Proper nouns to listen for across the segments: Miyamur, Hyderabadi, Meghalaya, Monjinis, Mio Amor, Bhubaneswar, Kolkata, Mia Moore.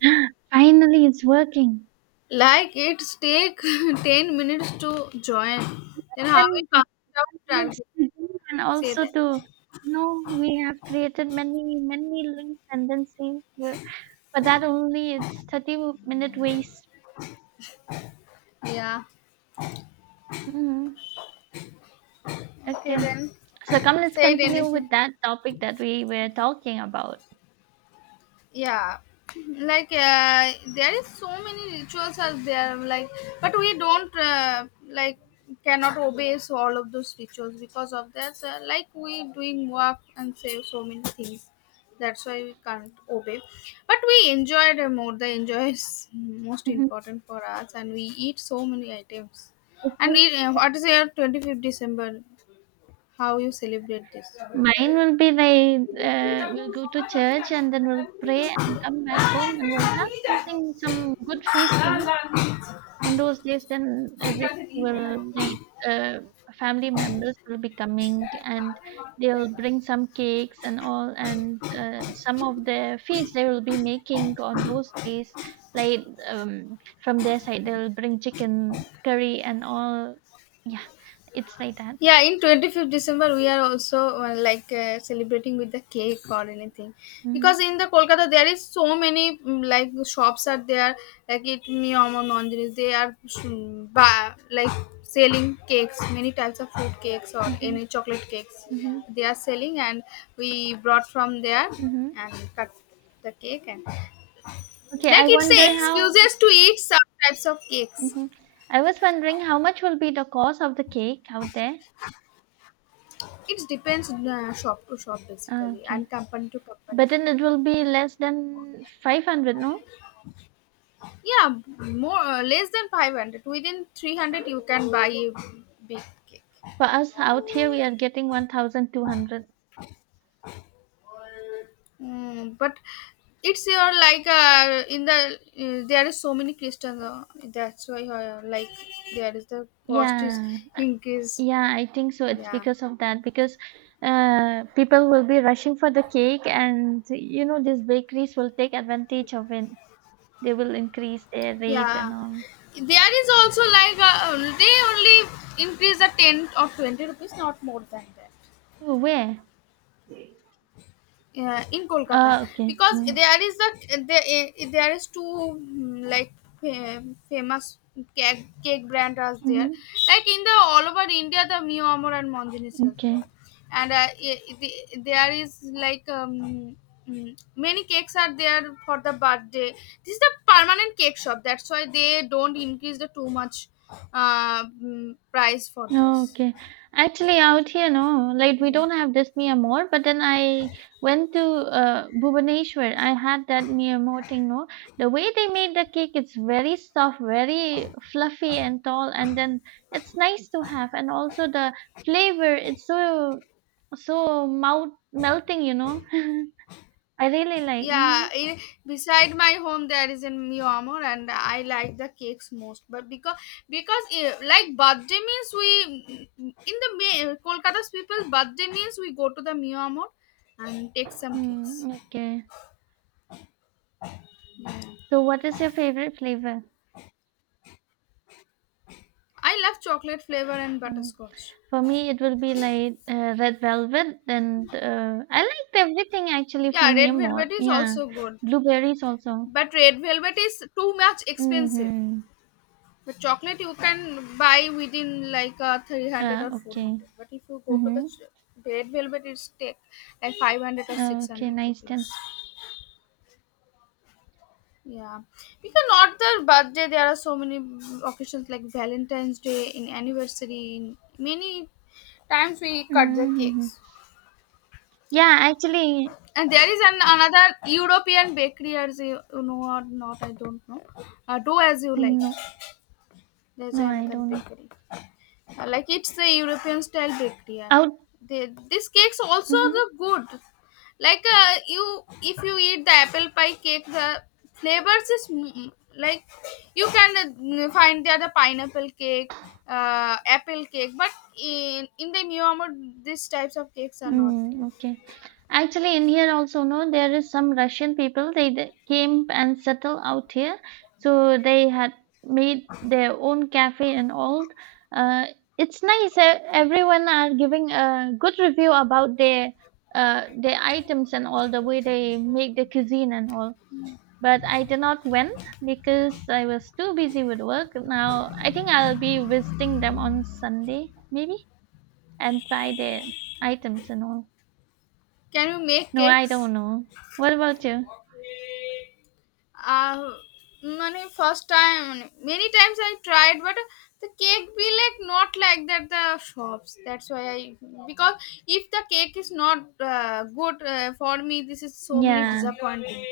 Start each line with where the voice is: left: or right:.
right: Finally, it's working.
left: Like it take 10 minutes to join. Then how
right: Then
left: we
right: I
left: fast out
right: needs
left: target?
right: to do and
left: Say
right: also
left: that.
right: to know we have created many links and then see but that only it's 30-minute waste.
left: Yeah.
right: Mhm.
left: Okay
right: Okay.
left: then.
right: So come, let's
left: Say it
right: continue
left: anything.
right: with that topic that we were talking about.
left: Yeah, like there is so many rituals are there, like, but we don't, like, cannot obey so all of those rituals, because of that, like, we doing work and say so many things, that's why we can't obey, but we enjoyed, more, the enjoy is most
right: Mhm.
left: important for us, and we eat so many items. And
right: Okay.
left: it, what is your 25th December? How you celebrate this?
right: Mine will be they will go to church and then we'll pray and come back home and we'll have something, some good feast, you know. On those days then
left: ঠিক
right: every
left: আছে নিয়ে
right: will like family members will be coming and they'll
left: যাই।
right: bring some cakes and all and some of the feasts they will be making on those days like from their side they'll bring chicken curry and all. Yeah, it's like that.
left: Yeah, in 25th December we are also, like, celebrating with the cake or anything,
right: Mm-hmm.
left: because in the Kolkata there is so many, like, shops are there, like it niyam or mandiris, they are, like, selling cakes, many types of fruit cakes or
right: Mm-hmm.
left: any chocolate cakes,
right: Mm-hmm.
left: they are selling, and we brought from there
right: Mm-hmm.
left: and cut the cake. And
right: Okay,
left: like
right: I
left: it's
right: wonder
left: a
right: how.
left: excuses to eat some types of cakes.
right: Hmm. I was wondering how much will be the cost of the cake out there.
left: It depends, shop to shop
right: Ah,
left: basically,
right: okay.
left: and company to
right: But
left: company.
right: then it will be less than 500, no?
left: Yeah, more, less than 500. Within 300 you can buy a big cake.
right: For us out here, we are getting 1,200.
left: But it's your, like, in the, there is so many Christians. That's why, like, there is the cost is
right: Yeah,
left: increase.
right: yeah, I think so. It's
left: Yeah,
right: because of that, because people will be rushing for the cake, and you know, these bakeries will take advantage of it. They will increase their rate
left: yeah.
right: and all.
left: There is also, like, they only increase the 10 or 20 rupees, not more than that.
right: Oh, where?
left: In Kolkata,
right: Ah, okay.
left: because
right: Mm-hmm.
left: there is a there, there is two, like, famous cake brand are there,
right: Mm-hmm.
left: like in the all over India, the Mio Amor and Monjinis is there.
right: Okay.
left: And, there is, like, many cakes are there for the birthday. This is the permanent cake shop, that's why they don't increase the too much, price for this.
right: Okay. Actually, out here, no, like we
left: Mm.
right: don't have this Mia Moore, but then I went to Bhubaneswar. I had that Mia Moore thing, no. The way they made the cake, it's very soft, very fluffy and tall, and then it's nice to have. And also the flavor, it's so so mouth melting, you know. I really like.
left: Yeah,
right: Mm-hmm.
left: beside my home there is in Mio Amor and I like the cakes most. But because like birthday means we in the Kolkata's people's birthday means we go to the Mio Amor and take some cakes.
right: Mm, okay.
left: Yeah.
right: So, what is your favorite flavor?
left: I love chocolate flavor and
right: Mm.
left: butterscotch.
right: For me, it will be like Red Velvet, and I liked everything actually
left: Yeah,
right: from
left: red velvet
right: more.
left: is
right: Yeah,
left: also good,
right: blueberries also.
left: but red velvet is too much expensive.
right: Mm-hmm.
left: But chocolate you can buy within like, 300 or
right: Okay.
left: 400. But if you go to the
right: Mm-hmm.
left: red velvet, it's take like 500 or
right: Ah, okay,
left: 600
right: nice
left: rupees.
right: then.
left: Yeah, because not the birthday, there are so many occasions like Valentine's Day, in anniversary, in many times we cut the
right: Mm-hmm.
left: cakes.
right: Yeah, actually,
left: And there is an another European bakery, as you know or not, I don't know. Do as you like.
right: no,
left: There's
right: no, I
left: another
right: don't know.
left: bakery. Yeah, like it's a European style bakery. Yeah.
right: Out.
left: This cake's also
right: Mhm.
left: the good. Like, if you eat the apple pie cake, the flavors is, like you can, find there the pineapple cake, apple cake. But in the Miyamur, these types of cakes are not there.
right: Mm, okay. Actually, in here also, no, there is some Russian people. They came and settled out here, so they had made their own cafe and all. Uh, it's nice. Everyone are giving a good review about their items and all the way they make the cuisine and all. But I did not went because I was too busy with work. Now I think I'll be visiting them on Sunday maybe and try their items and all.
left: Can you make
right: No, I
left: cakes?
right: don't know. What about you?
left: uh Many first time many times I tried, but the cake be like not like that the shops, that's why I because if the cake is not, good, for me this is so many
right: Yeah.
left: disappointing.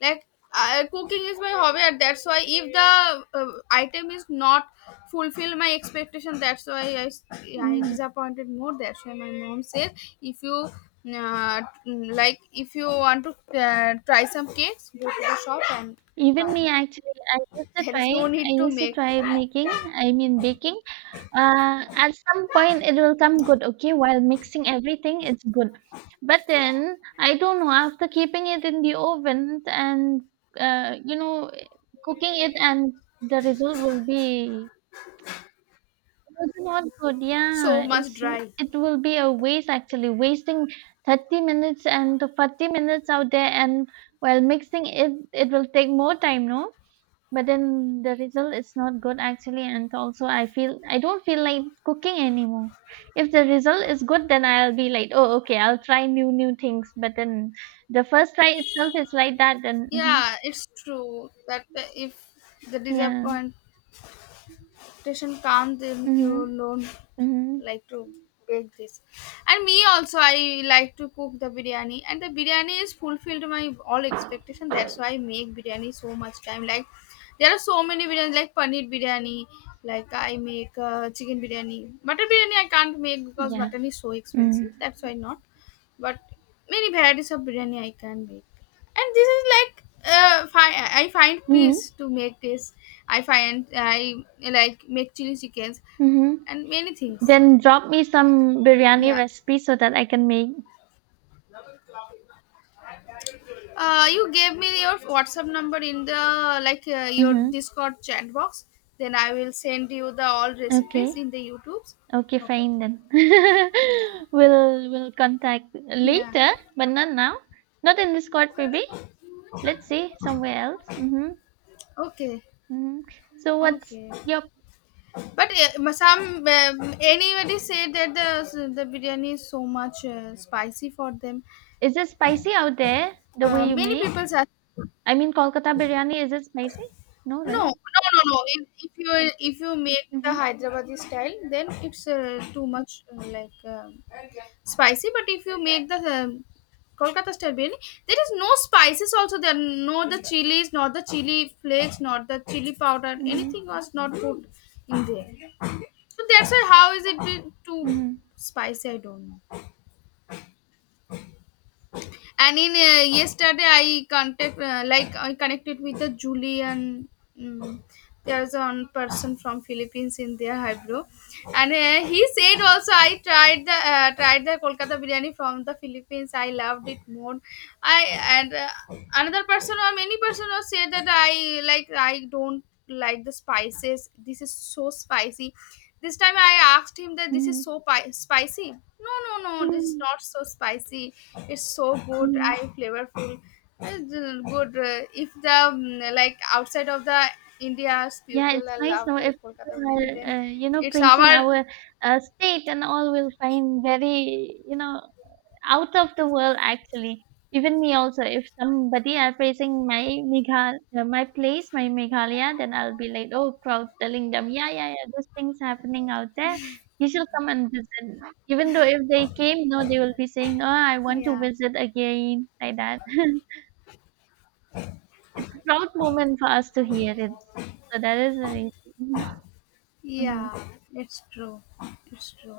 left: Like, cooking is my hobby, and that's why if the, item is not fulfill my expectation, that's why I
right: Mm.
left: disappointed more, that's why my mom says, if you, like, if you want to, try some cakes, go to the shop and
right: Even
left: buy.
right: me actually, I used to
left: There is
right: try,
left: no
right: I
left: need to
right: used to
left: make.
right: try making, I mean baking. At some point it will come good, okay? While mixing everything, it's good. But then I don't know, after keeping it in the oven and you know, cooking it and the result will be. Those are not good.
left: So
right: Yeah,
left: much
right: it's
left: dry.
right: it will be a waste actually, wasting 30 minutes and 40 minutes out there and while mixing it, it will take more time, no? But then the result is not good actually, and also I feel I don't feel like cooking anymore. If the result is good, then I'll be like, oh, okay, I'll try new things. But then the first try itself is like that, then mhm.
left: Yeah, it's true that if the
right: Yeah,
left: disappoint expectation comes, then you
right: mm-hmm.
left: don't
right: Mm-hmm.
left: like to bake this. And me also, I like to cook the biryani, and the biryani is fulfilled my all expectation, that's why I make biryani so much time, like there are so many biryani, like paneer biryani, like I make, chicken biryani, mutton biryani I can't make because
right: Yeah,
left: mutton is so expensive,
right: mm-hmm.
left: that's why not. But many varieties of biryani I can make, and this is like, I find
right: Mm-hmm.
left: peace to make this. I like make chili chickens
right: Mm-hmm.
left: and many things.
right: Then drop me some biryani
left: Yeah.
right: recipe so that I can make.
left: You gave me your WhatsApp number in the, like, your
right: Hmm.
left: Discord chat box. Then I will send you the all recipes
right: Okay.
left: in the YouTube's.
right: Okay,
left: No problem.
right: fine then.
left: Yeah.
right: We'll contact
left: Yeah.
right: later, but not now. Not in Discord, maybe. Let's see somewhere else. Mm-hmm.
left: Okay.
right: Mm-hmm. So what's
left: Okay.
right: your
left: But, some, anybody said that the biryani is so much, spicy for them.
right: is it spicy out there the way you
left: Many people
right: make?
left: are.
right: I mean, Kolkata biryani is it spicy? No,
left: No,
right: right?
left: no, no, no. If you make the
right: Mm-hmm.
left: Hyderabadi style, then it's, too much, like spicy. But if you make the Kolkata style biryani, there is no spices. Also, there are no the chilies, not the chili flakes, not the chili powder.
right: Mm-hmm.
left: Anything was not put in there. So that's why how is it too
right: Mm-hmm.
left: spicy? I don't know. And in yesterday I contact like I connected with the Julian, mm, there's one person from Philippines in their hybro. And, he said also, I tried the Kolkata biryani from the Philippines, I loved it more. I And, another person or many person also said that, I don't like the spices, this is so spicy. This time I asked him that this is
right: Mm-hmm.
left: so spicy, no, no, no, this is
right: Mm-hmm.
left: not so spicy. It's so good,
right: Mm-hmm.
left: I flavorful. It's, good, if the, like outside of the India's
right: Yeah,
left: people
right: it's
left: I
right: nice
left: love
right: now
left: the
right: if
left: Kolkata
right: people
left: biryani,
right: are,
left: then
right: you know,
left: it's
right: praising
left: our.
right: our state and all, we'll find very, you know, out of the world actually. Even me also, if somebody are praising my Meghal, my place, my Meghalaya, then I'll be like, oh, proud, telling them, yeah, yeah, yeah, this thing's happening out there. You should come and visit. Even though if they came, no, they will be saying, oh, I want to
left: Yeah,
right: visit again, like that. It's a proud moment for us to hear it. So that is the reason. Mhm.
left: yeah, it's true. It's true.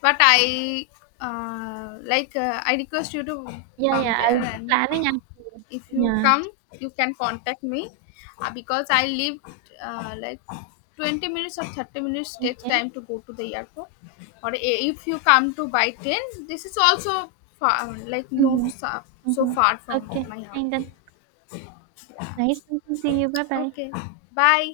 left: But I request you to
right: Yeah,
left: come
right: yeah, I'll
left: there,
right: be
left: and
right: planning actually.
left: if you
right: Yeah.
left: come you can contact me, because I live, like, 20 minutes or 30 minutes takes
right: Okay.
left: time to go to the airport. Or if you come to by 10, this is also far, like no,
right: Mm-hmm.
left: so
right: Mm-hmm.
left: far from
right: Okay.
left: my
right: And
left: house.
right: then nice talking to you. Bye bye.
left: Okay. Bye.